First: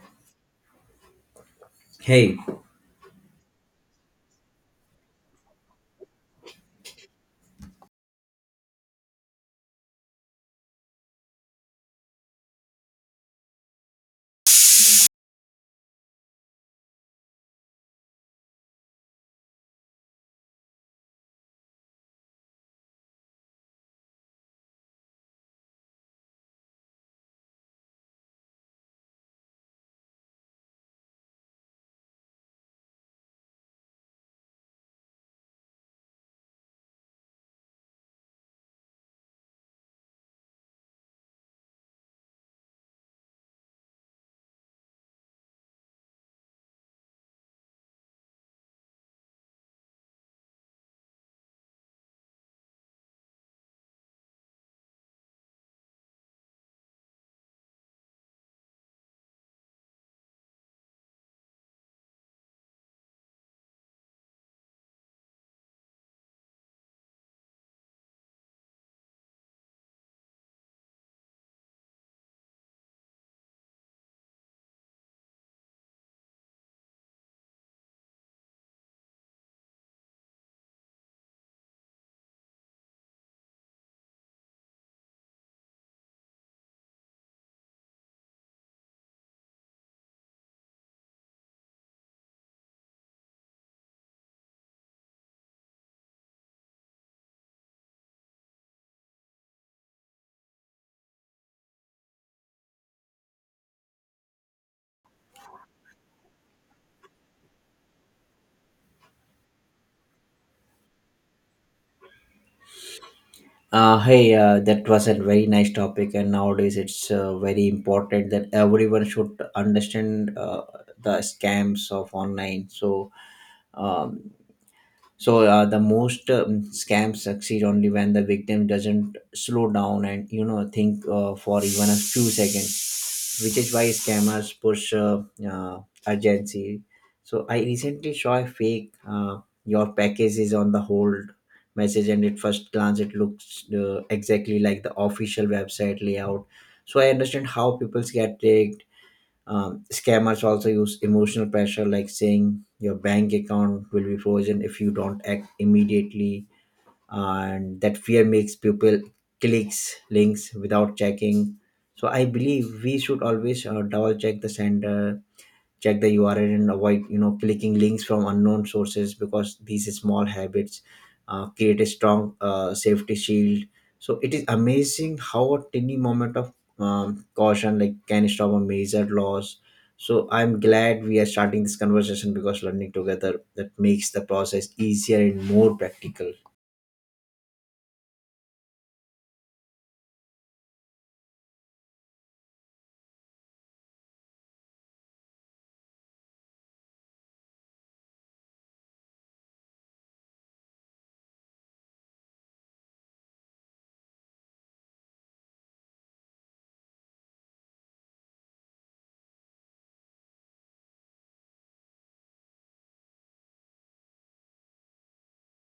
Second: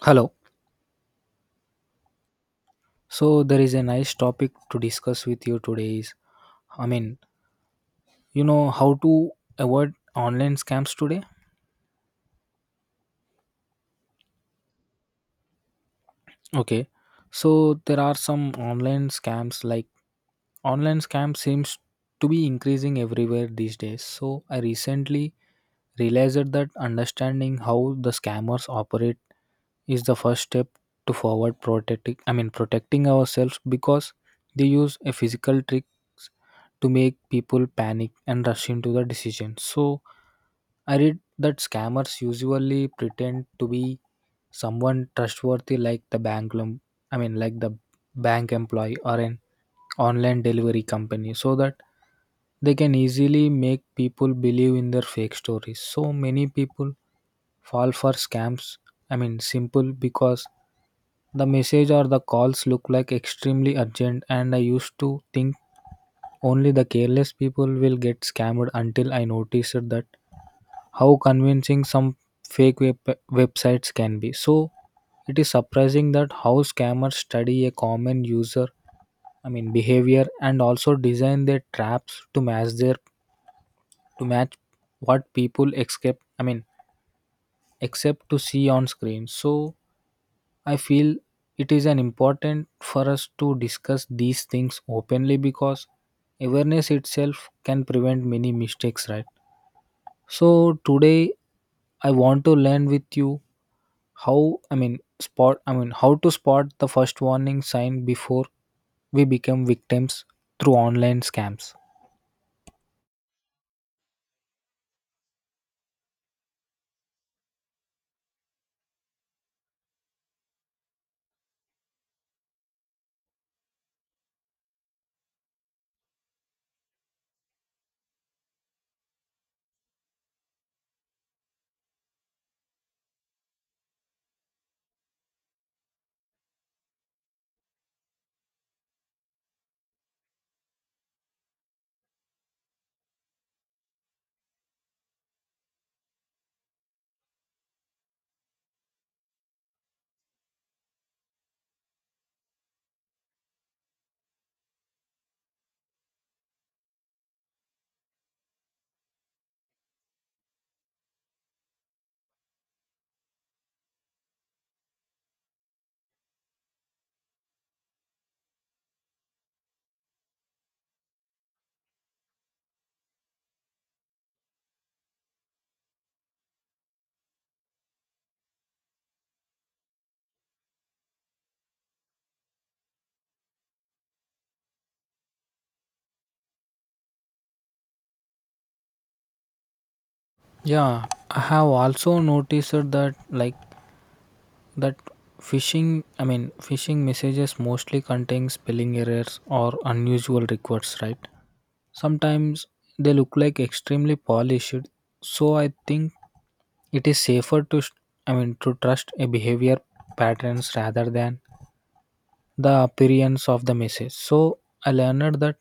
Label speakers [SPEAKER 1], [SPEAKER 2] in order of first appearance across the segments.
[SPEAKER 1] Hello.
[SPEAKER 2] Hey,
[SPEAKER 1] So there is a nice topic to discuss with you today is I mean, you know how to avoid online scams today? Okay. So there are some online scams like online scams seems to be increasing everywhere these days. So I recently realized that understanding how the scammers operate is the first step to forward protecting protecting ourselves because they use a physical tricks to make people panic and rush into the decision. So I read that scammers usually pretend to be someone trustworthy like the bank lem- I mean like the bank employee or an online delivery company so that they can easily make people believe in their fake stories. So many people fall for scams. Simple because the message or the calls look like extremely urgent, and I used to think only the careless people will get scammed until I noticed that how convincing some websites can be. So it is surprising that how scammers study a common user behavior and also design their traps to match their to match what people expect I mean except to see on screen. So I feel it is an important for us to discuss these things openly because awareness itself can prevent many mistakes, right? So today I want to learn with you how I mean spot I mean how to spot the first warning sign before we become victims through online scams.
[SPEAKER 2] that was a very nice topic, and nowadays it's very important that everyone should understand the scams of online. Um, so the most scams succeed only when the victim doesn't slow down and think for even a few seconds, which is why scammers push uh, urgency. So I recently saw a fake "your package is on the hold" message, and at first glance it looks exactly like the official website layout. So I understand how people get tricked. Scammers also use emotional pressure, like saying your bank account will be frozen if you don't act immediately, and that fear makes people clicks links without checking. So I believe we should always double check the sender, check the url, and avoid clicking links from unknown sources, because these small habits create a strong safety shield. So it is amazing how a tiny moment of caution like can stop a major loss. So I'm glad we are starting this conversation, because learning together that makes the process easier and more practical.
[SPEAKER 1] Yeah, I have also noticed that that phishing I mean phishing messages mostly contain spelling errors or unusual requests, right? Sometimes they look like extremely polished, so I think it is safer to to trust a behavior patterns rather than the appearance of the message. So I learned that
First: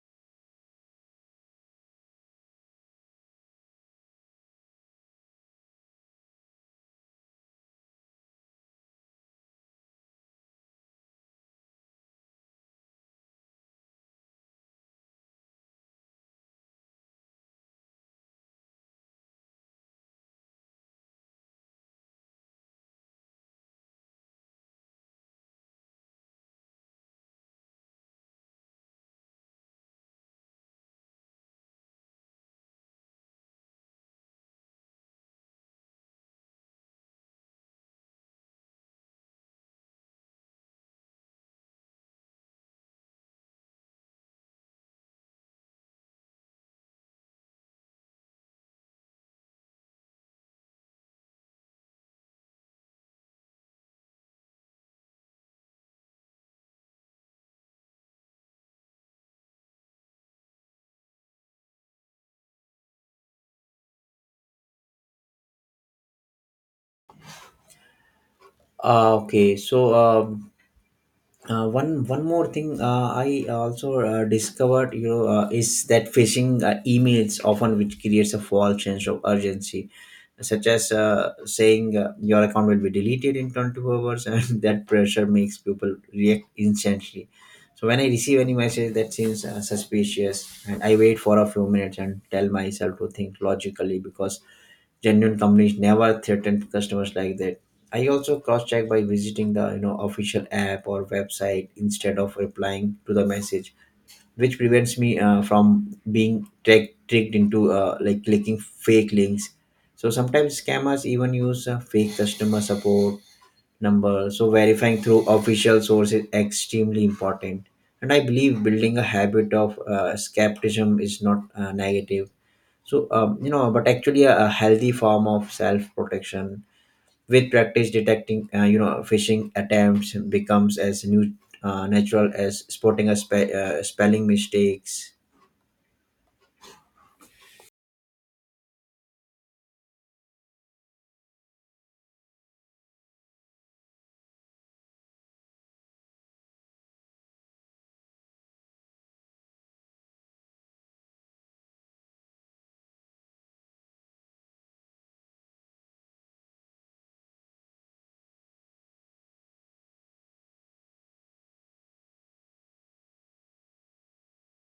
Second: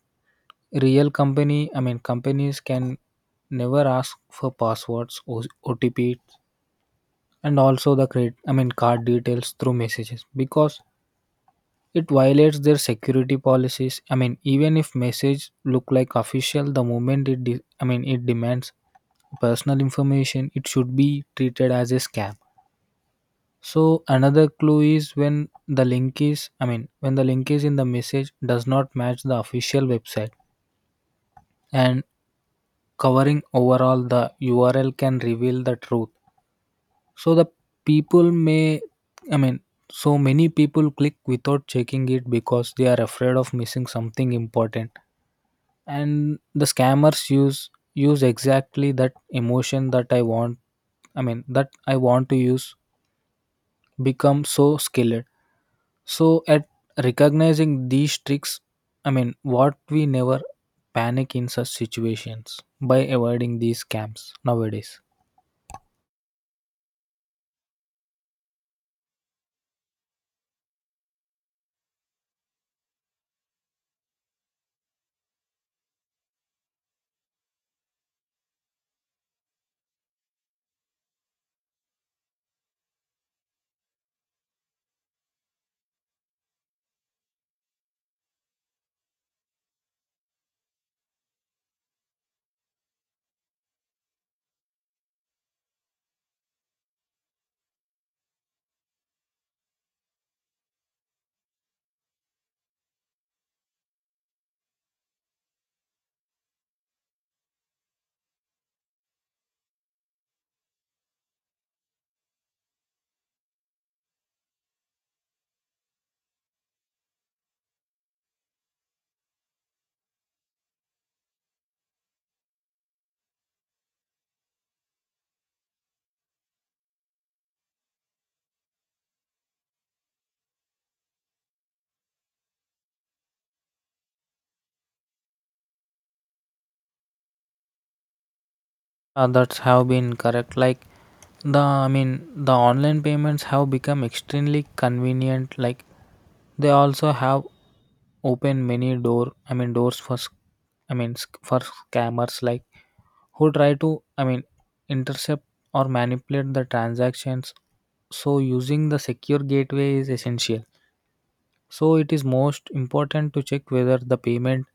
[SPEAKER 1] real company I mean companies can never ask for passwords, O OTP, and also the credit card details through messages because it violates their security policies. I mean, even if message look like official, the moment it it demands personal information, it should be treated as a scam. So another clue is when the link is in the message does not match the official website, and covering overall the URL can reveal the truth. So the people may I mean so many people click without checking it because they are afraid of missing something important, and the scammers use exactly that emotion that I want I mean that I want to use, become so skilled so at recognizing these tricks. What we never panic in such situations by avoiding these scams nowadays.
[SPEAKER 2] Okay, so one more thing I also discovered, is that phishing emails often which creates a false sense of urgency, such as saying your account will be deleted in 24 hours, and that pressure makes people react instantly. So when I receive any message that seems suspicious, and I wait for a few minutes and tell myself to think logically, because genuine companies never threaten customers like that. I also cross-check by visiting the official app or website instead of replying to the message, which prevents me from being tricked into like clicking fake links. So sometimes scammers even use fake customer support number. So verifying through official source is extremely important. And I believe building a habit of skepticism is not negative, but actually a healthy form of self-protection. With practice, detecting phishing attempts becomes as new, natural as spotting spelling mistakes.
[SPEAKER 1] Others have been correct. Like the I mean the online payments have become extremely convenient. Like they also have opened many doors for scammers like who try to, intercept or manipulate the transactions. So using the secure gateway is essential. So it is most important to check whether the payment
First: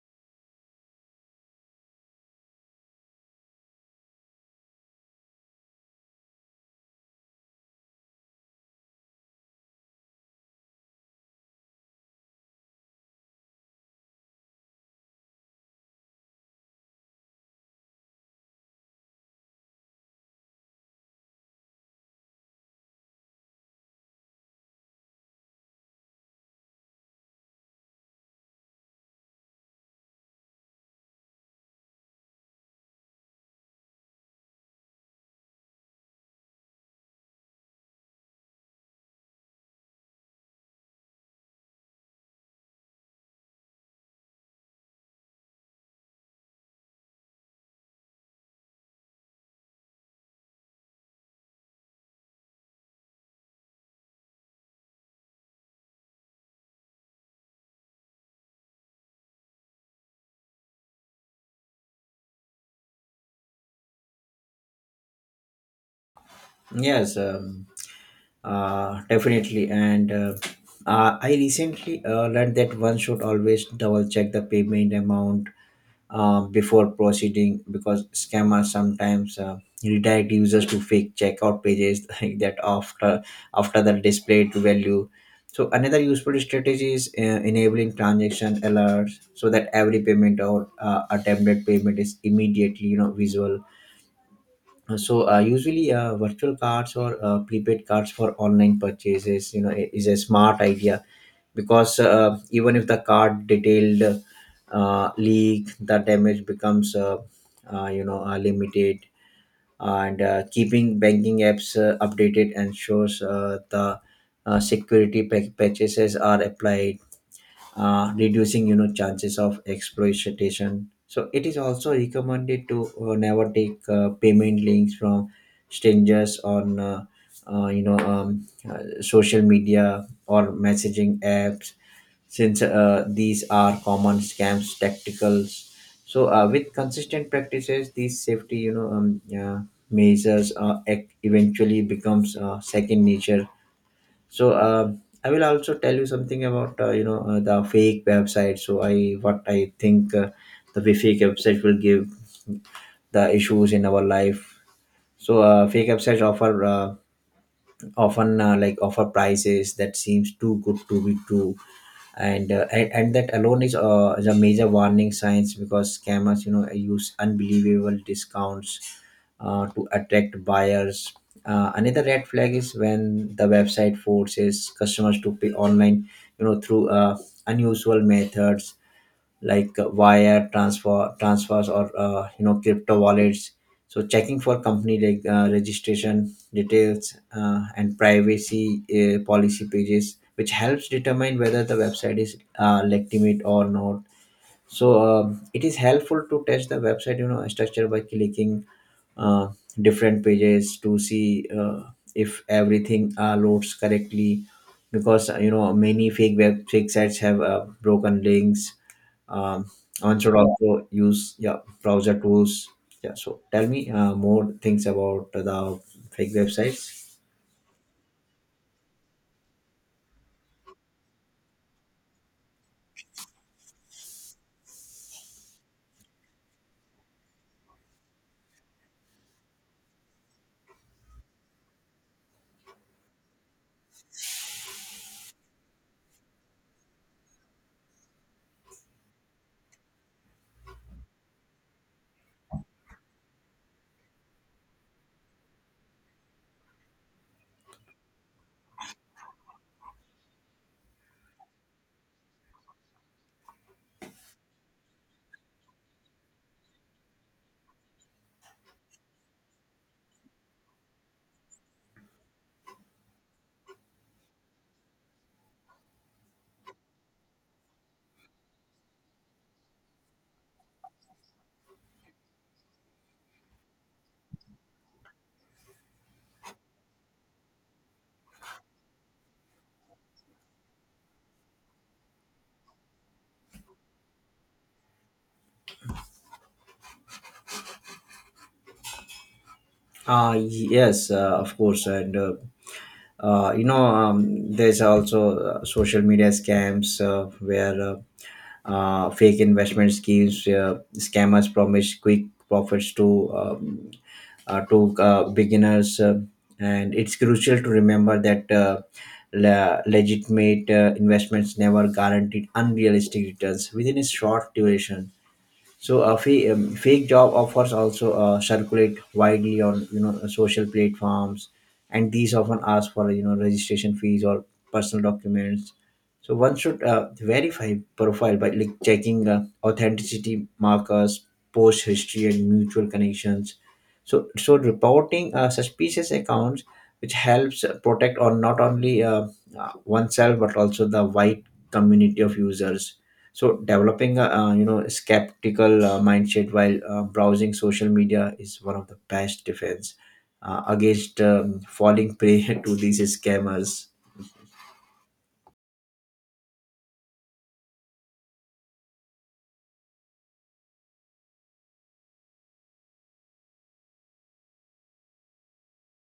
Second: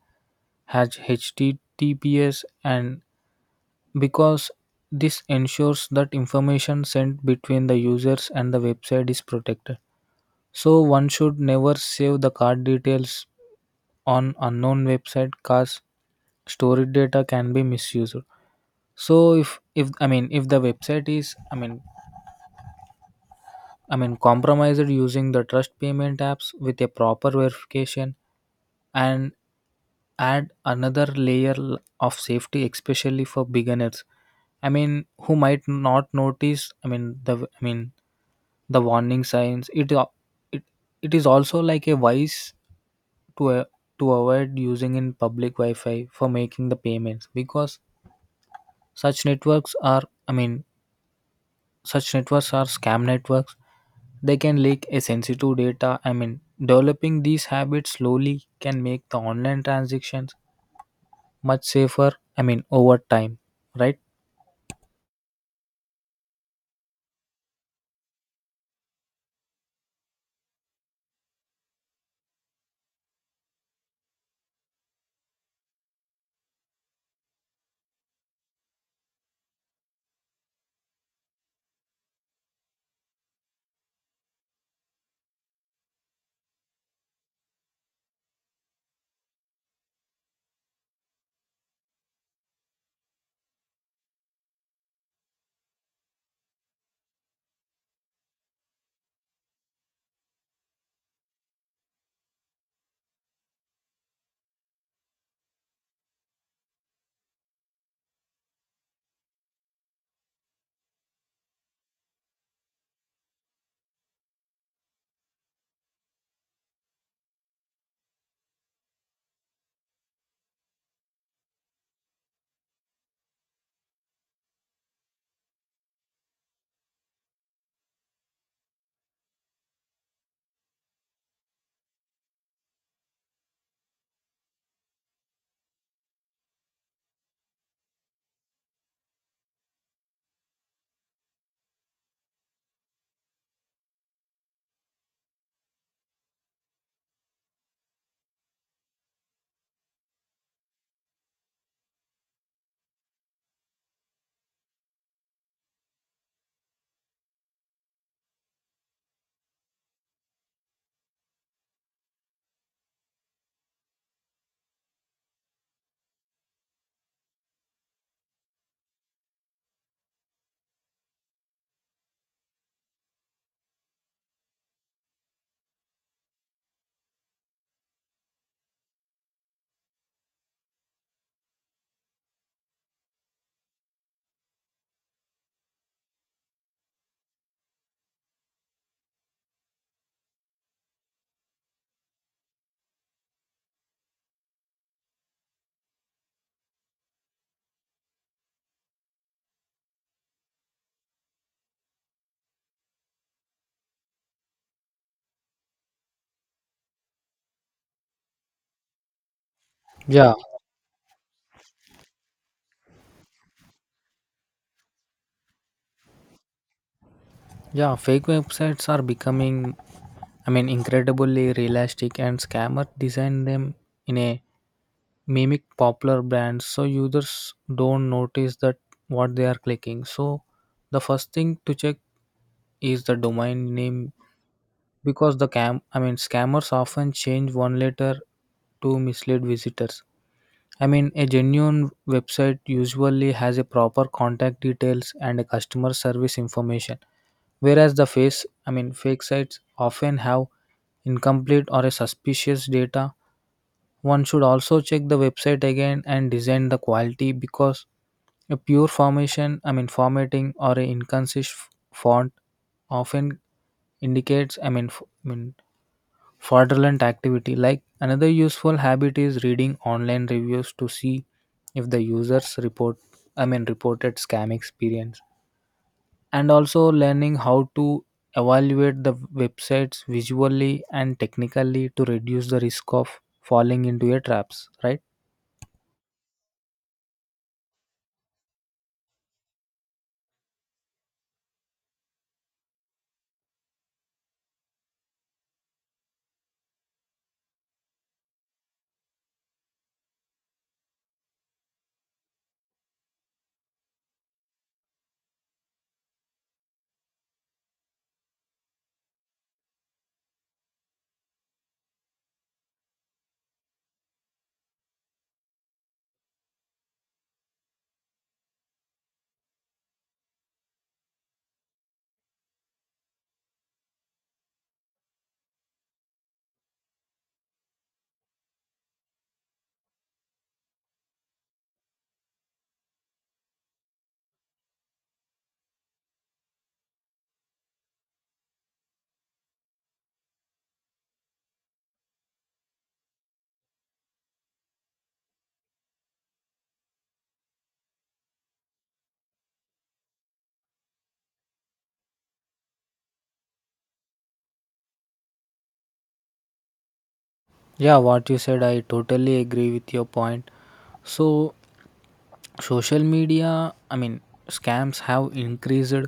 [SPEAKER 1] has HTTPS, and because this ensures that information sent between the users and the website is protected. So one should never save the card details on unknown website, cause storage data can be misused. So if the website is, compromised, using the trust payment apps with a proper verification and add another layer of safety, especially for beginners who might not notice, the warning signs. It, it is also like a wise to a, to avoid using in public wi-fi for making the payments because such networks are, i mean such networks are scam networks, they can leak a sensitive data. I mean, developing these habits slowly can make the online transactions much safer, I mean over time, right?
[SPEAKER 2] Yes, definitely. And I recently learned that one should always double check the payment amount before proceeding, because scammers sometimes redirect users to fake checkout pages like that after after the displayed value. So another useful strategy is enabling transaction alerts, so that every payment or attempted payment is immediately visual. So usually virtual cards or prepaid cards for online purchases is a smart idea, because even if the card detailed leak, the damage becomes limited, and keeping banking apps updated ensures the patches are applied, reducing chances of exploitation. So it is also recommended to never take payment links from strangers on social media or messaging apps, since these are common scams tacticals. So with consistent practices, these safety yeah, measures eventually becomes second nature. So I will also tell you something about the fake website. So I what I think the fake website will give the issues in our life. So fake websites offer often like offer prices that seems too good to be true, and and that alone is a major warning signs, because scammers use unbelievable discounts to attract buyers. Another red flag is when the website forces customers to pay online through unusual methods, like wire transfers or crypto wallets. So checking for company like registration details and privacy policy pages, which helps determine whether the website is legitimate or not. So um, it is helpful to test the website structure by clicking uh, different pages to see if everything loads correctly, because many fake sites have broken links. um, One
[SPEAKER 1] Yeah,
[SPEAKER 2] should also use yeah browser tools. Yeah, so tell me more things about the fake websites.
[SPEAKER 1] yeah, fake websites are becoming, I mean, incredibly realistic, and scammers design them in a mimic popular brands so users don't notice that what they are clicking. So the first thing to check is the domain name because the cam I mean scammers often change one letter to mislead visitors. I mean, a genuine website usually has a proper contact details and a customer service information, whereas the fake sites often have incomplete or a suspicious data. One should also check the website again and design the quality because a pure formatting or a inconsistent font often indicates, fraudulent activity. Like another useful habit is reading online reviews to see if the users reported scam experience, and also learning how to evaluate the websites visually and technically to reduce the risk of falling into your traps, right?
[SPEAKER 2] Yes, of course, and there's also social media scams, where fake investment schemes. Scammers promise quick profits to beginners, and it's crucial to remember that. Legitimate investments never guaranteed unrealistic returns within a short duration. So a fake, fake job offers also circulate widely on social platforms, and these often ask for registration fees or personal documents. So one should verify profile by like checking authenticity markers, post history, and mutual connections. So reporting suspicious accounts, which helps protect on not only oneself but also the wide community of users. So developing a skeptical mindset while browsing social media is one of the best defense against falling prey to these scammers.
[SPEAKER 1] Yeah, what you said, I totally agree with your point. So social media scams have increased,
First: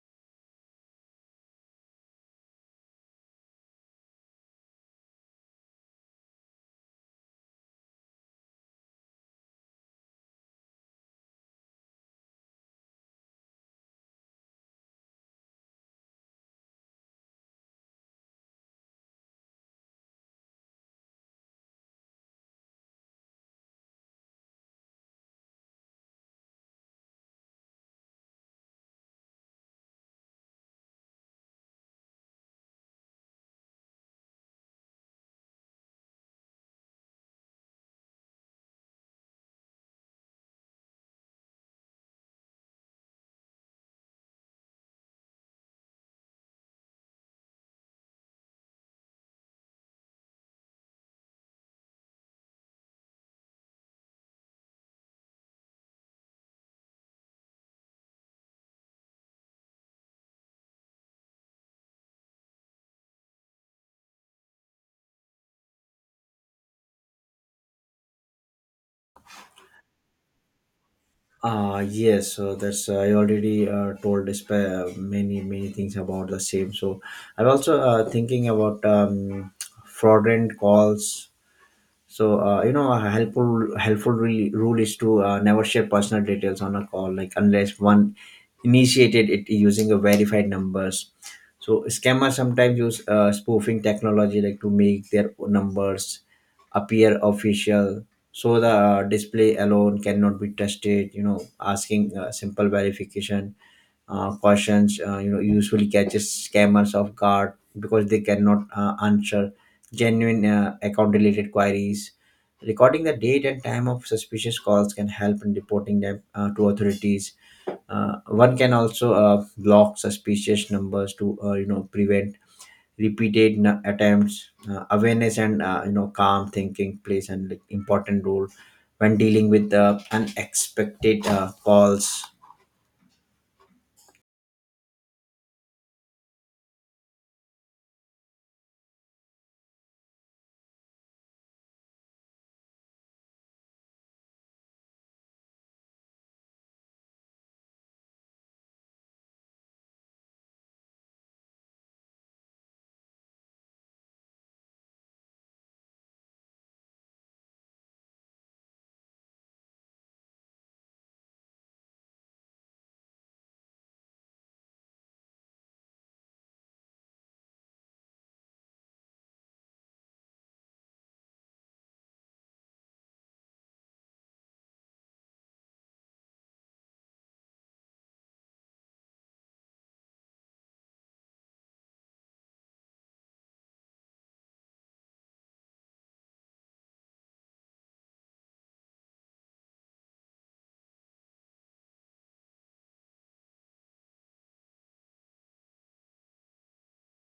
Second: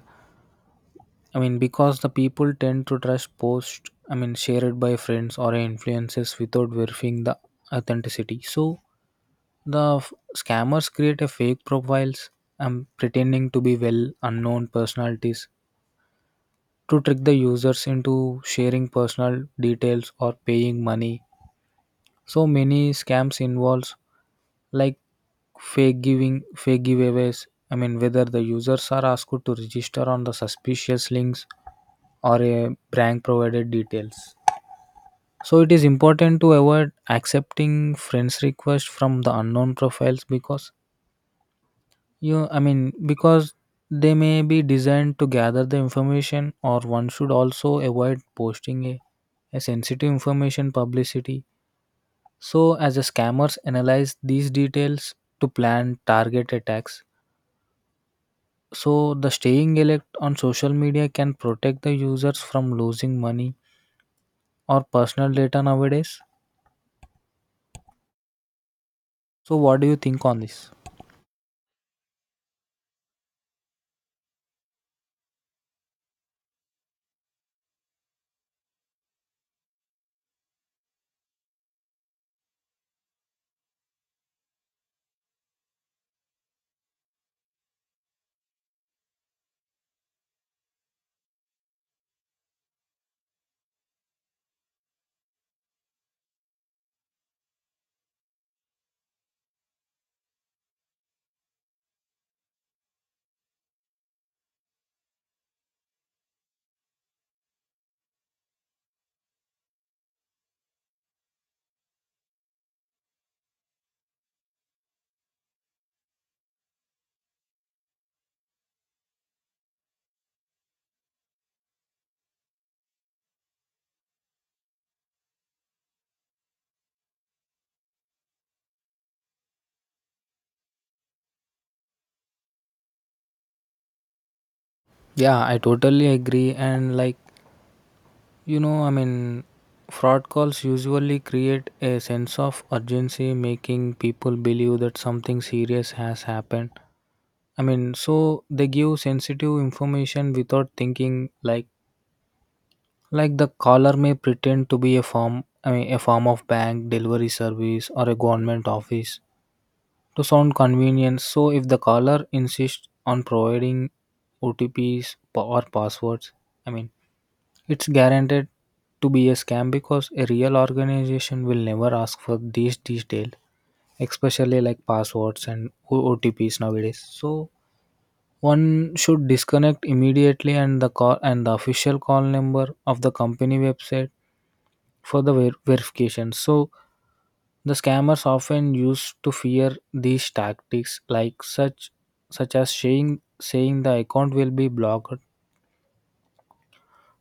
[SPEAKER 1] I mean, because the people tend to trust posts, I mean, shared by friends or influencers without verifying the authenticity. So the scammers create a fake profiles and pretending to be well unknown personalities to trick the users into sharing personal details or paying money. So many scams involves like fake giveaways. I mean, whether the users are asked to register on the suspicious links or a prank provided details. So it is important to avoid accepting friends requests from the unknown profiles because you I mean because they may be designed to gather the information, or one should also avoid posting a sensitive information publicity. So as the scammers analyze these details to plan target attacks. So the staying alert on social media can protect the users from losing money or personal data nowadays. So what do you think on this?
[SPEAKER 2] Ah yes, so that's I already told this, many many things about the same. So I'm also thinking about fraudulent calls. So a rule is to never share personal details on a call, like unless one initiated it using a verified numbers. So scammers sometimes use spoofing technology, like to make their numbers appear official. So the display alone cannot be trusted. You know, asking simple verification questions usually catches scammers off guard, because they cannot answer genuine account related queries. Recording the date and time of suspicious calls can help in reporting them to authorities. One can also block suspicious numbers to prevent repeated attempts. Awareness and calm thinking plays an like, important role when dealing with unexpected calls.
[SPEAKER 1] Yeah, I totally agree. And like, you know, I mean, fraud calls usually create a sense of urgency, making people believe that something serious has happened. I mean, so they give sensitive information without thinking. Like the caller may pretend to be a form, I mean, a form of bank delivery service or a government office to sound convenient. So if the caller insists on providing OTPs or passwords, I mean, it's guaranteed to be a scam because a real organization will never ask for these details, especially like passwords and OTPs nowadays. So one should disconnect immediately and the call and the official call number of the company website for the verification. So the scammers often use to fear these tactics like such such as saying the account will be blocked.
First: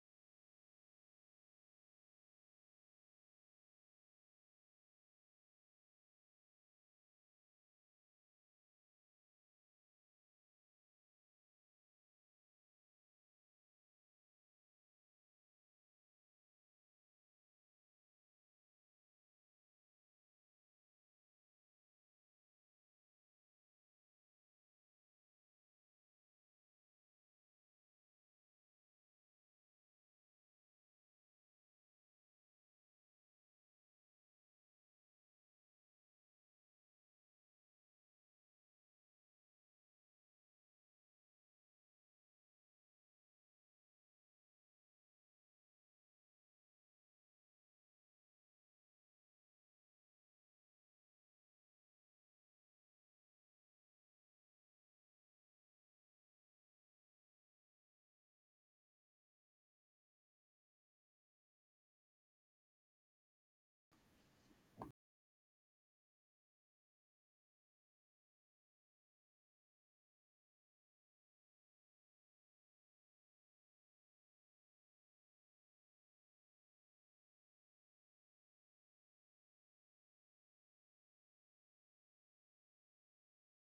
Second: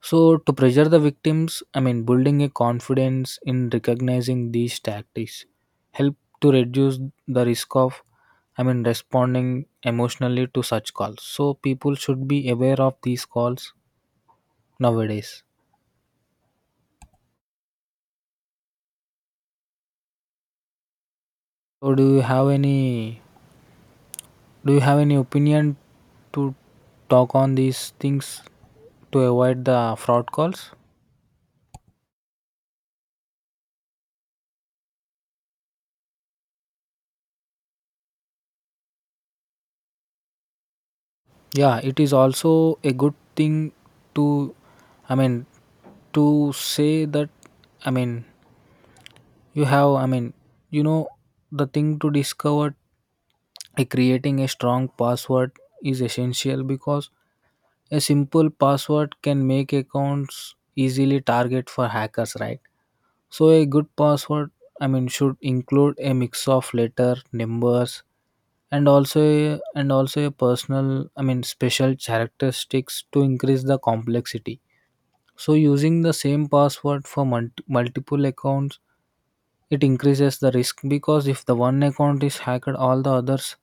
[SPEAKER 1] So to pressure the victims, I mean, building a confidence in recognizing these tactics help to reduce the risk of, I mean, responding emotionally to such calls. So people should be aware of these calls nowadays. So do you have any opinion to talk on these things to avoid the fraud calls? Yeah, it is also a good thing to, I mean, to say that, I mean, you have, you know the thing to discover, creating a strong password is essential because a simple password can make accounts easily target for hackers, right? So a good password, I mean, should include a mix of letter numbers and also a personal, I mean, special characteristics to increase the complexity. So using the same password for multiple accounts, it increases the risk because if the one account is hacked, all the others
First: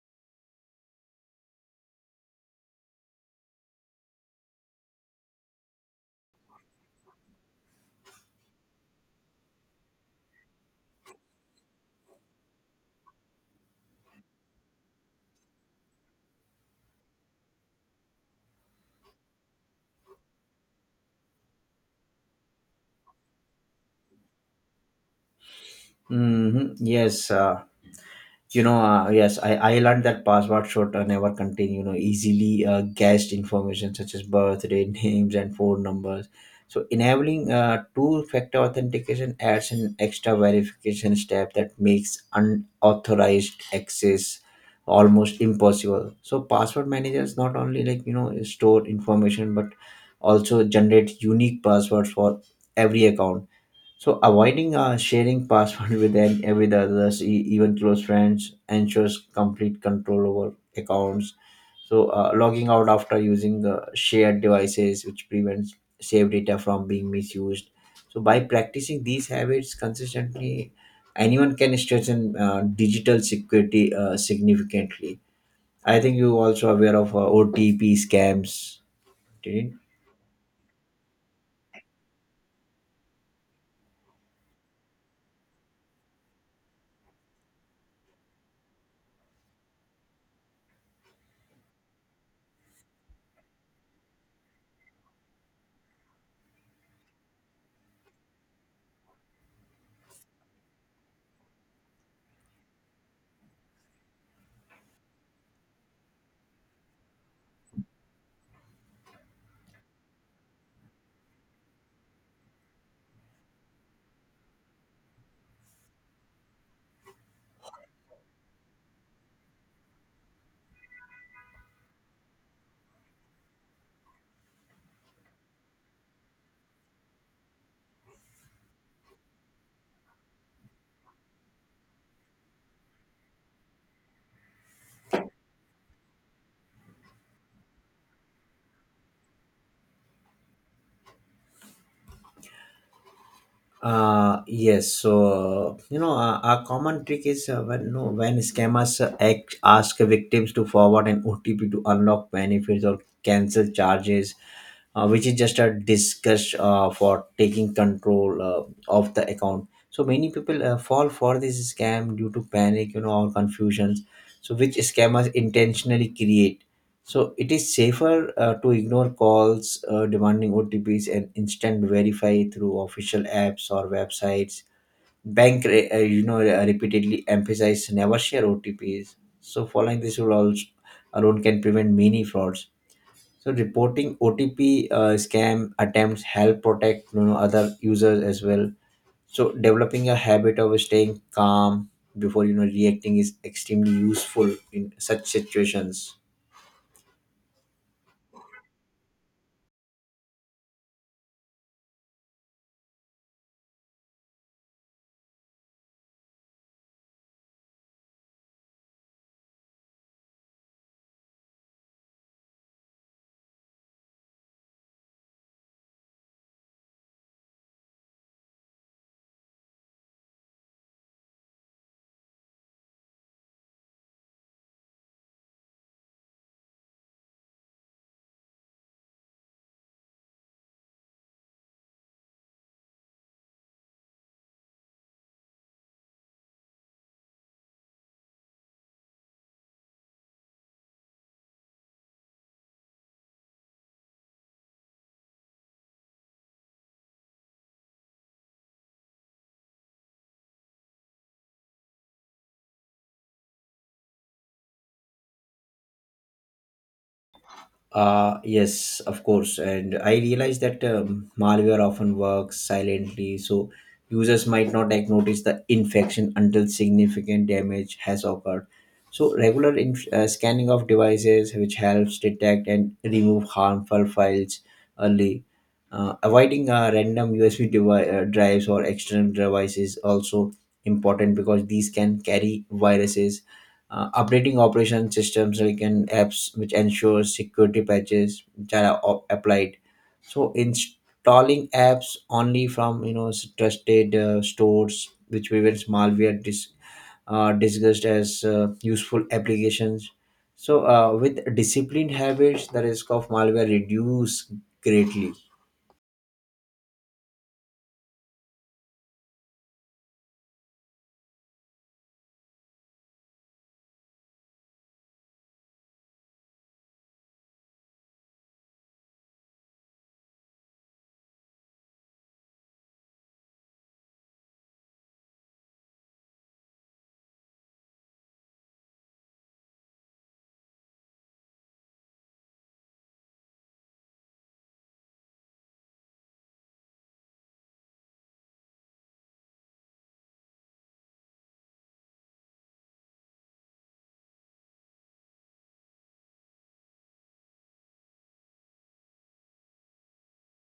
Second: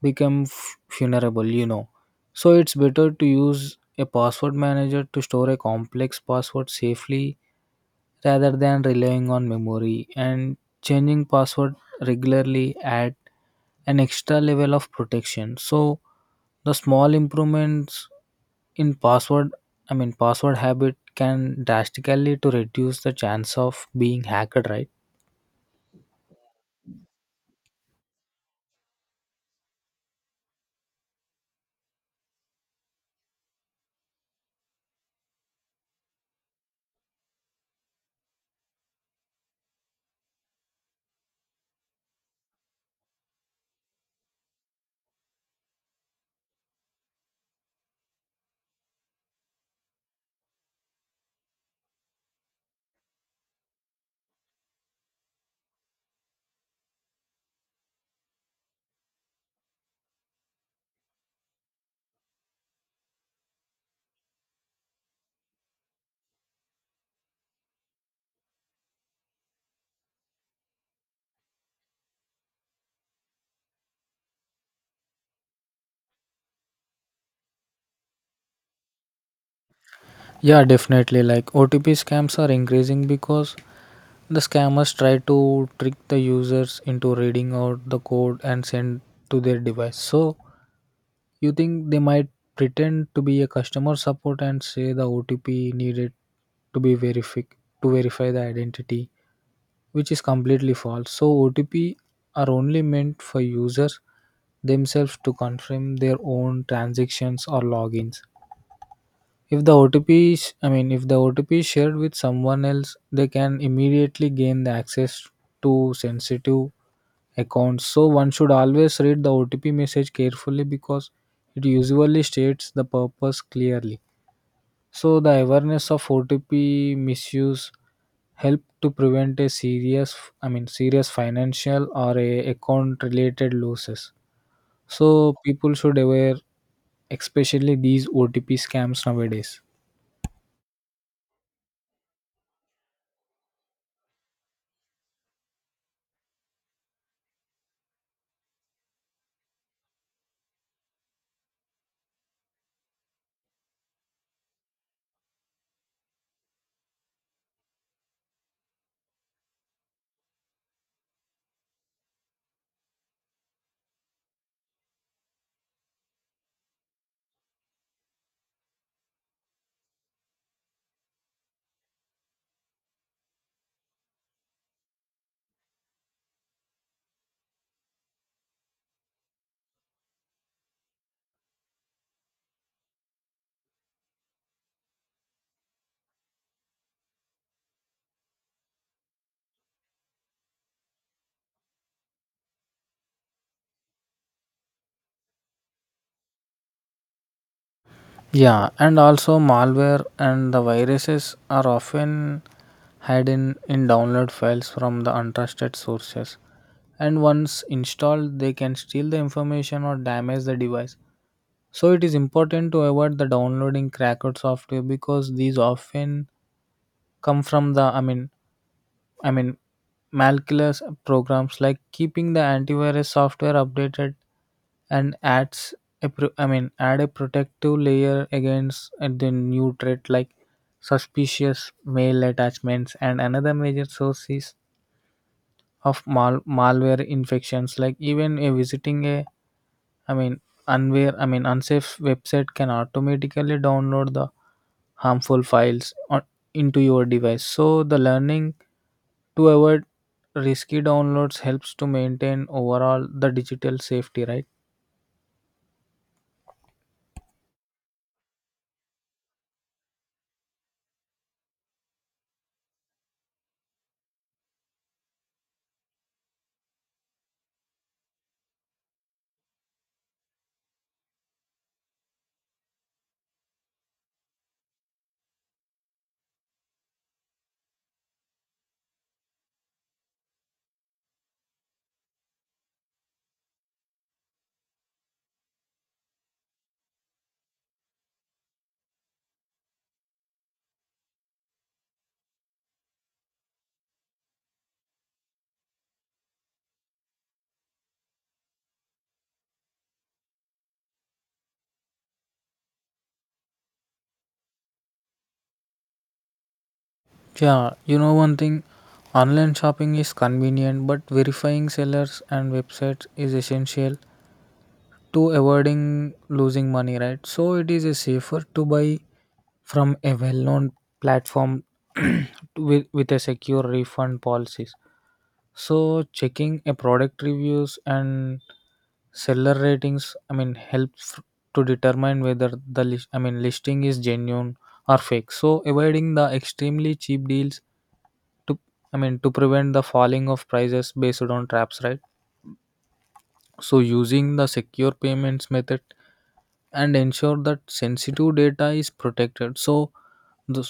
[SPEAKER 1] become vulnerable, you know. So it's better to use a password manager to store a complex password safely rather than relying on memory, and changing password regularly add an extra level of protection. So the small improvements in password, I mean, password habit can drastically to reduce the chance of being hacked, right?
[SPEAKER 2] Hmm, yes, yes I learned that password should never contain easily guessed information, such as birthday names and phone numbers. So enabling two factor authentication adds an extra verification step that makes unauthorized access almost impossible. So password managers not only store information but also generate unique passwords for every account. So avoiding sharing password with any with others, even close friends, ensures complete control over accounts. So logging out after using shared devices, which prevents saved data from being misused. So by practicing these habits consistently, anyone can strengthen digital security significantly. I think you also aware of OTP scams, didn't?
[SPEAKER 1] Yeah, definitely. Like OTP scams are increasing because the scammers try to trick the users into reading out the code and send to their device. So you think they might pretend to be a customer support and say the OTP needed to be verified to verify the identity, which is completely false. So OTP are only meant for users themselves to confirm their own transactions or logins. If the OTP is, I mean, if the OTP is shared with someone else, they can immediately gain the access to sensitive accounts. So one should always read the OTP message carefully because it usually states the purpose clearly. So the awareness of OTP misuse help to prevent a serious, I mean, serious financial or a account related losses. So people should aware, especially these OTP scams nowadays.
[SPEAKER 2] Yes. So a common trick is when no when scammers ask victims to forward an OTP to unlock benefits or cancel charges, which is just a discuss for taking control of the account. So many people fall for this scam due to panic or confusions, so which scammers intentionally create. So it is safer to ignore calls demanding OTPs and instant verify through official apps or websites. Bank re- you know Repeatedly emphasize never share OTPs. So following this rule also alone can prevent many frauds. So reporting OTP scam attempts help protect other users as well. So developing a habit of staying calm before reacting is extremely useful in such situations.
[SPEAKER 1] Yeah, and also malware and the viruses are often hidden in download files from the untrusted sources. And once installed, they can steal the information or damage the device. So it is important to avoid the downloading cracked software because these often come from the I mean, malicious programs like keeping the antivirus software updated and adds a pro- I mean add a protective layer against the new threat like suspicious mail attachments and another major source is of malware infections like even a visiting a I mean unware I mean unsafe website can automatically download the harmful files into your device. So the learning to avoid risky downloads helps to maintain overall the digital safety, right?
[SPEAKER 2] Yes, of course. And I realize that malware often works silently, so users might not like notice the infection until significant damage has occurred. So regular scanning of devices, which helps detect and remove harmful files early. Avoiding random USB drives or external devices also important, because these can carry viruses. Updating operation systems like in apps which ensure security patches which are applied. So installing apps only from trusted stores which prevents malware discussed as useful applications. So with disciplined habits, the risk of malware reduce greatly.
[SPEAKER 1] Yeah, you know, one thing, online shopping is convenient, but verifying sellers and websites is essential to avoiding losing money, right? So it is a safer to buy from a well-known platform with a secure refund policies. So checking a product reviews and seller ratings, I mean, helps to determine whether the list, I mean, listing is genuine or fake. So avoiding the extremely cheap deals to, I mean, to prevent the falling of prices based on traps, right? So using the secure payments method and ensure that sensitive data is protected. The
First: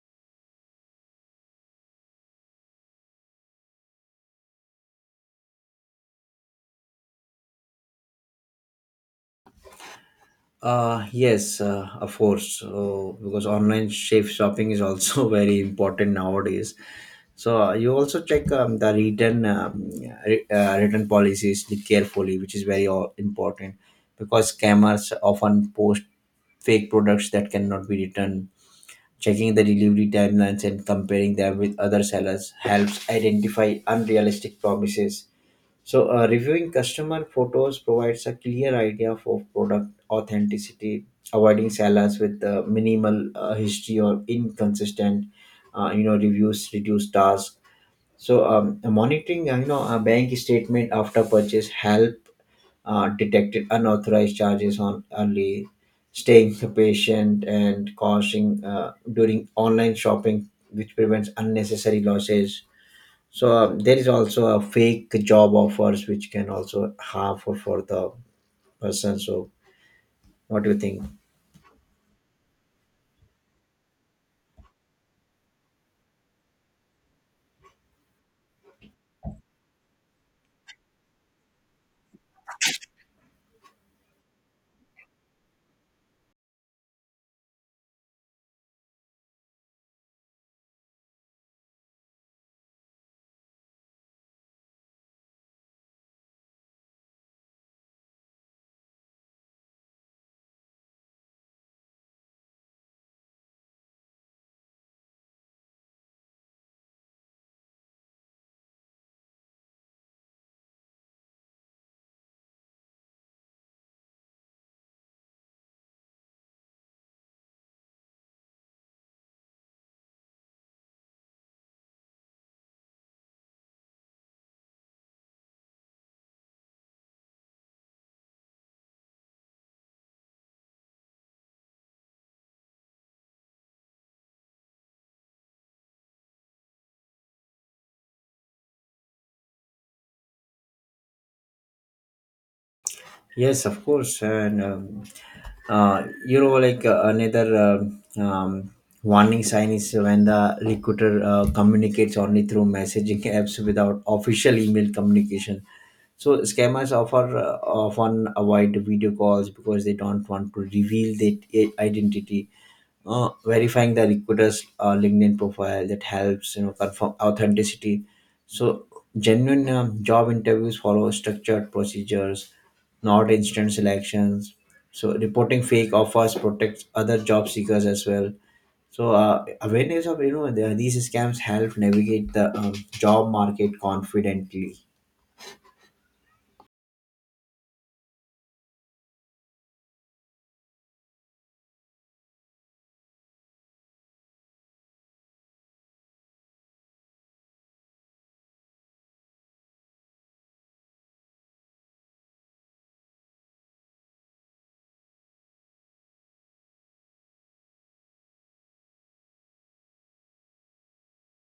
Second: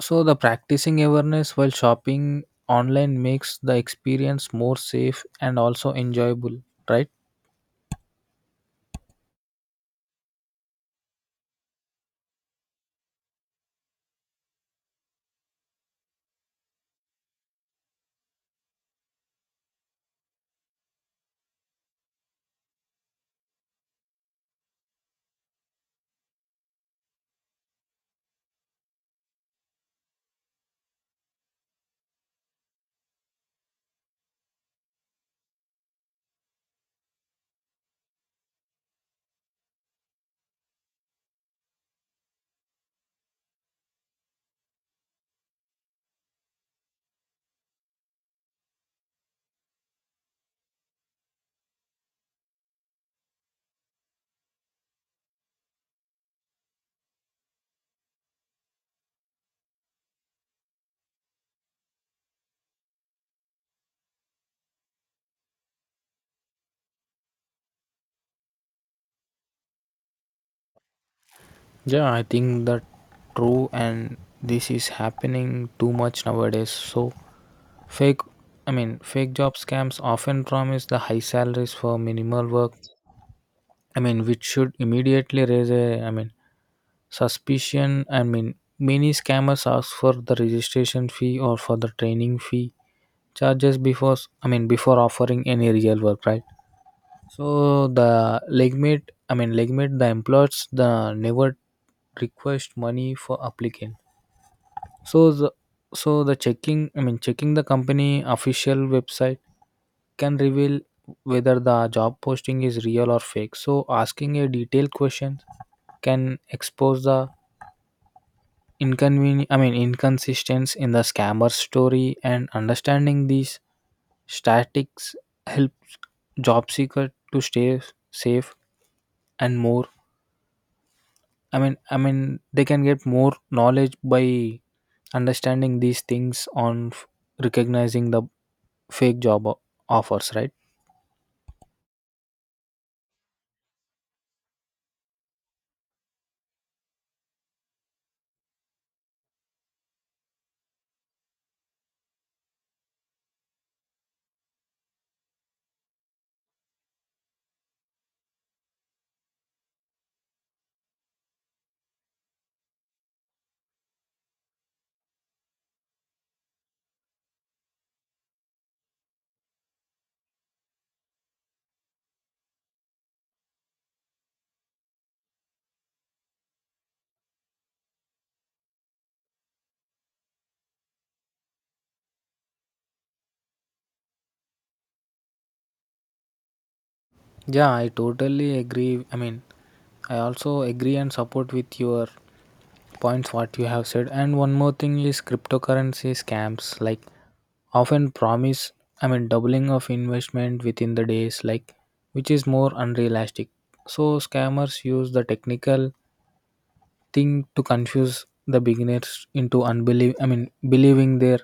[SPEAKER 1] so the practicing awareness while shopping online makes the experience more safe and also enjoyable, right?
[SPEAKER 2] Yes, of course, because online shape shopping is also very important nowadays. So you also check return policies carefully, which is very important, because scammers often post fake products that cannot be returned. Checking the delivery timelines and comparing them with other sellers helps identify unrealistic promises. So, reviewing customer photos provides a clear idea for product authenticity. Avoiding sellers with minimal history or inconsistent, reviews, reduce tasks. So, monitoring, a bank statement after purchase help detect unauthorized charges on early, staying patient and costing during online shopping, which prevents unnecessary losses. So there is also a fake job offers which can also harmful for the person. So what do you think?
[SPEAKER 1] Yeah, I think that true, and this is happening too much nowadays. So fake I mean fake job scams often promise the high salaries for minimal work. I mean, which should immediately raise a I mean suspicion. I mean, many scammers ask for the registration fee or for the training fee charges before I mean before offering any real work, right? So the legmate, I mean legmate, the employers the never request money for applicant. So the so the checking, I mean checking the company official website can reveal whether the job posting is real or fake. So asking a detailed question can expose the inconvenient, I mean inconsistency in the scammer story, and understanding these statistics help job seeker to stay safe and more. I mean I mean they can get more knowledge by understanding these things recognizing the fake job o- offers, right?
[SPEAKER 2] Yes, of course, and like another warning sign is when the recruiter communicates only through messaging apps without official email communication. So scammers offer often avoid video calls, because they don't want to reveal their identity. Verifying the recruiter's LinkedIn profile that helps confirm authenticity. So, genuine job interviews follow structured procedures, not instant selections. So, reporting fake offers protects other job seekers as well. So, awareness of these scams help navigate the job market confidently.
[SPEAKER 1] Yeah, I totally agree. I mean, I also agree and support with your points what you have said. And one more thing is cryptocurrency scams like often promise, doubling of investment within the days, like which is more unrealistic. So scammers use the technical thing to confuse the beginners into unbelieve. I mean, believing their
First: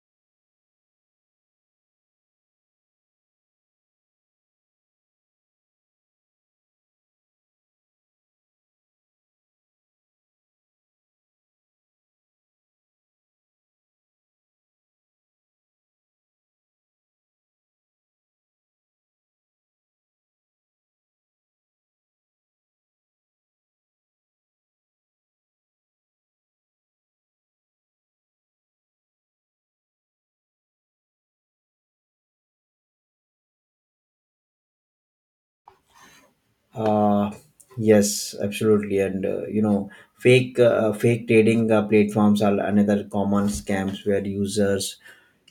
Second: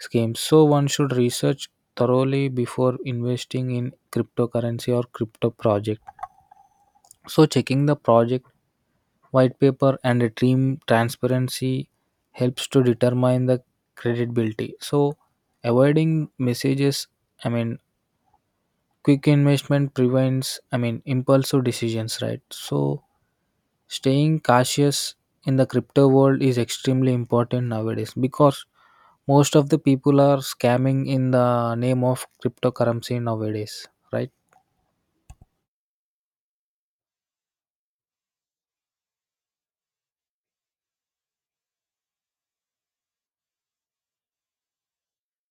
[SPEAKER 1] schemes. So one should research thoroughly before investing in cryptocurrency or crypto project. So checking the project white paper and a team transparency helps to determine the credibility. So avoiding messages, I mean quick investment prevents, impulsive decisions, right? So staying cautious in the crypto world is extremely important nowadays because most of the people are scamming in the name of cryptocurrency nowadays, right?
[SPEAKER 2] Uh, yes, absolutely, and fake trading platforms are another common scams, where users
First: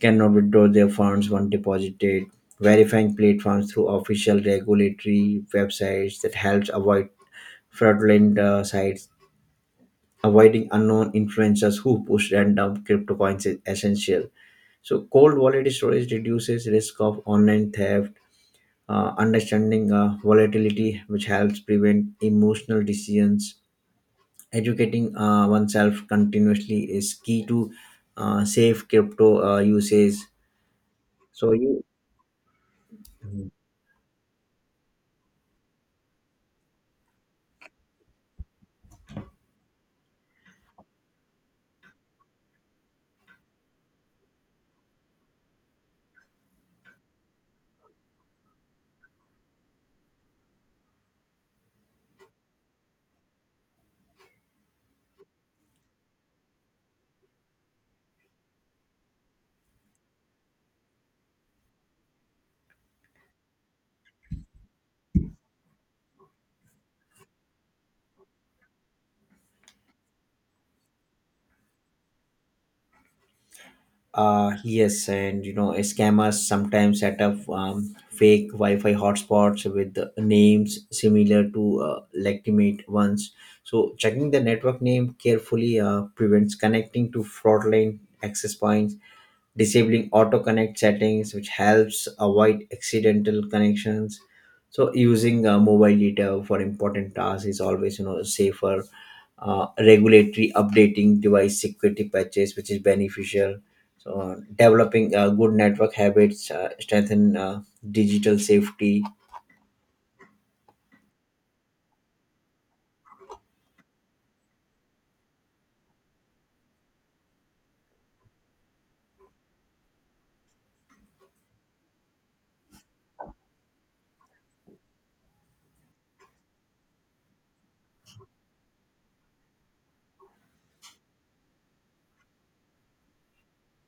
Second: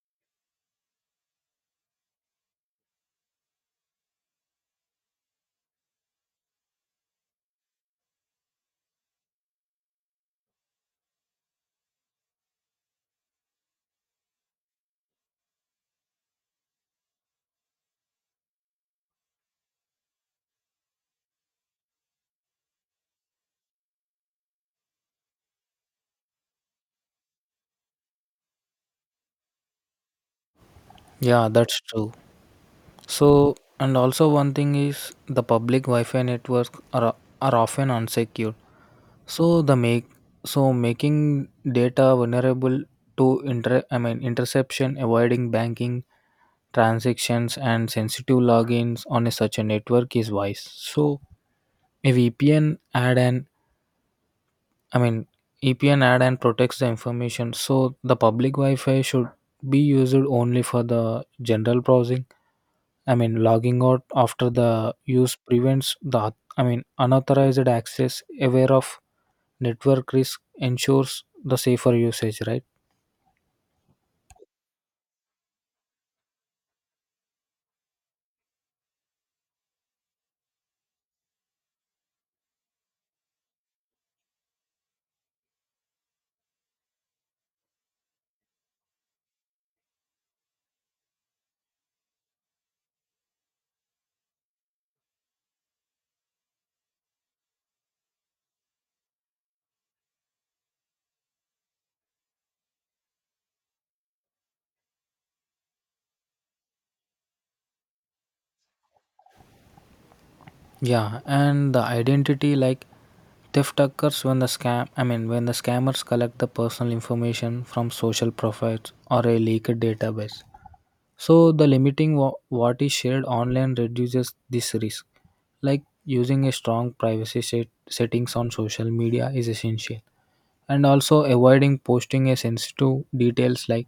[SPEAKER 2] cannot withdraw their funds once deposited. Verifying platforms through official regulatory websites that helps avoid fraudulent sites. Avoiding unknown influencers who push random crypto coins is essential. So cold wallet storage reduces risk of online theft. Understanding volatility, which helps prevent emotional decisions. Educating oneself continuously is key to safe crypto usage.
[SPEAKER 1] Yeah,
[SPEAKER 2] So
[SPEAKER 1] that's
[SPEAKER 2] you
[SPEAKER 1] true. So, and also one thing is the public Wi-Fi network are often unsecured. So the make So making data vulnerable to interception. Avoiding banking transactions and sensitive logins on such a network is wise. So a VPN add an, I mean VPN add and protects the information. So the public Wi-Fi should be used only for the general browsing. I mean, logging out after the use prevents the, unauthorized access. Aware of network risk ensures the safer usage, right?
[SPEAKER 2] Yes, and you know, scammers sometimes set up fake Wi-Fi hotspots with names similar to legitimate ones. So checking the network name carefully prevents connecting to fraudulent access points. Disabling auto connect settings which helps avoid accidental connections. So using mobile data for important tasks is always safer. Regulatory updating device security patches which is beneficial. So developing good network habits strengthen digital safety.
[SPEAKER 1] Yeah, and the identity like theft occurs when the scam I mean when the scammers collect the personal information from social profiles or a leaked database. So the limiting what is shared online reduces this risk. Like using a strong privacy settings on social media is essential. And also avoiding posting a sensitive details like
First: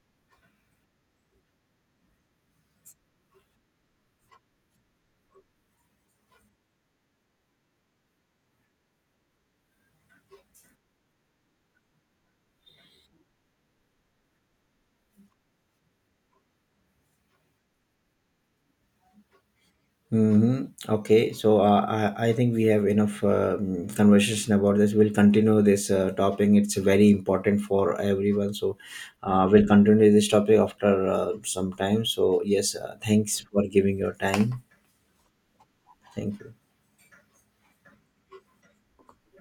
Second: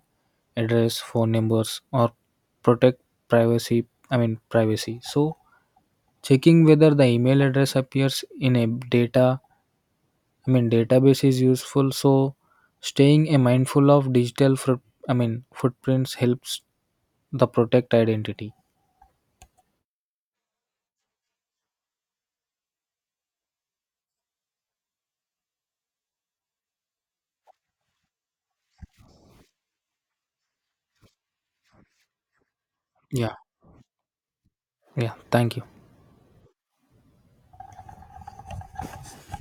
[SPEAKER 1] address, phone numbers, or protect privacy, I mean privacy. So checking whether the email address appears in a data, I mean database is useful. So staying a mindful of digital foot, I mean footprints helps the protect identity.
[SPEAKER 2] Mhm. Okay, so I think we have enough conversation about this. We'll continue this topic. It's very important for everyone. So we'll continue this topic after some time. So yes,
[SPEAKER 1] Yeah.
[SPEAKER 2] thanks for giving your time.
[SPEAKER 1] Yeah, thank you.
[SPEAKER 2] Thank you.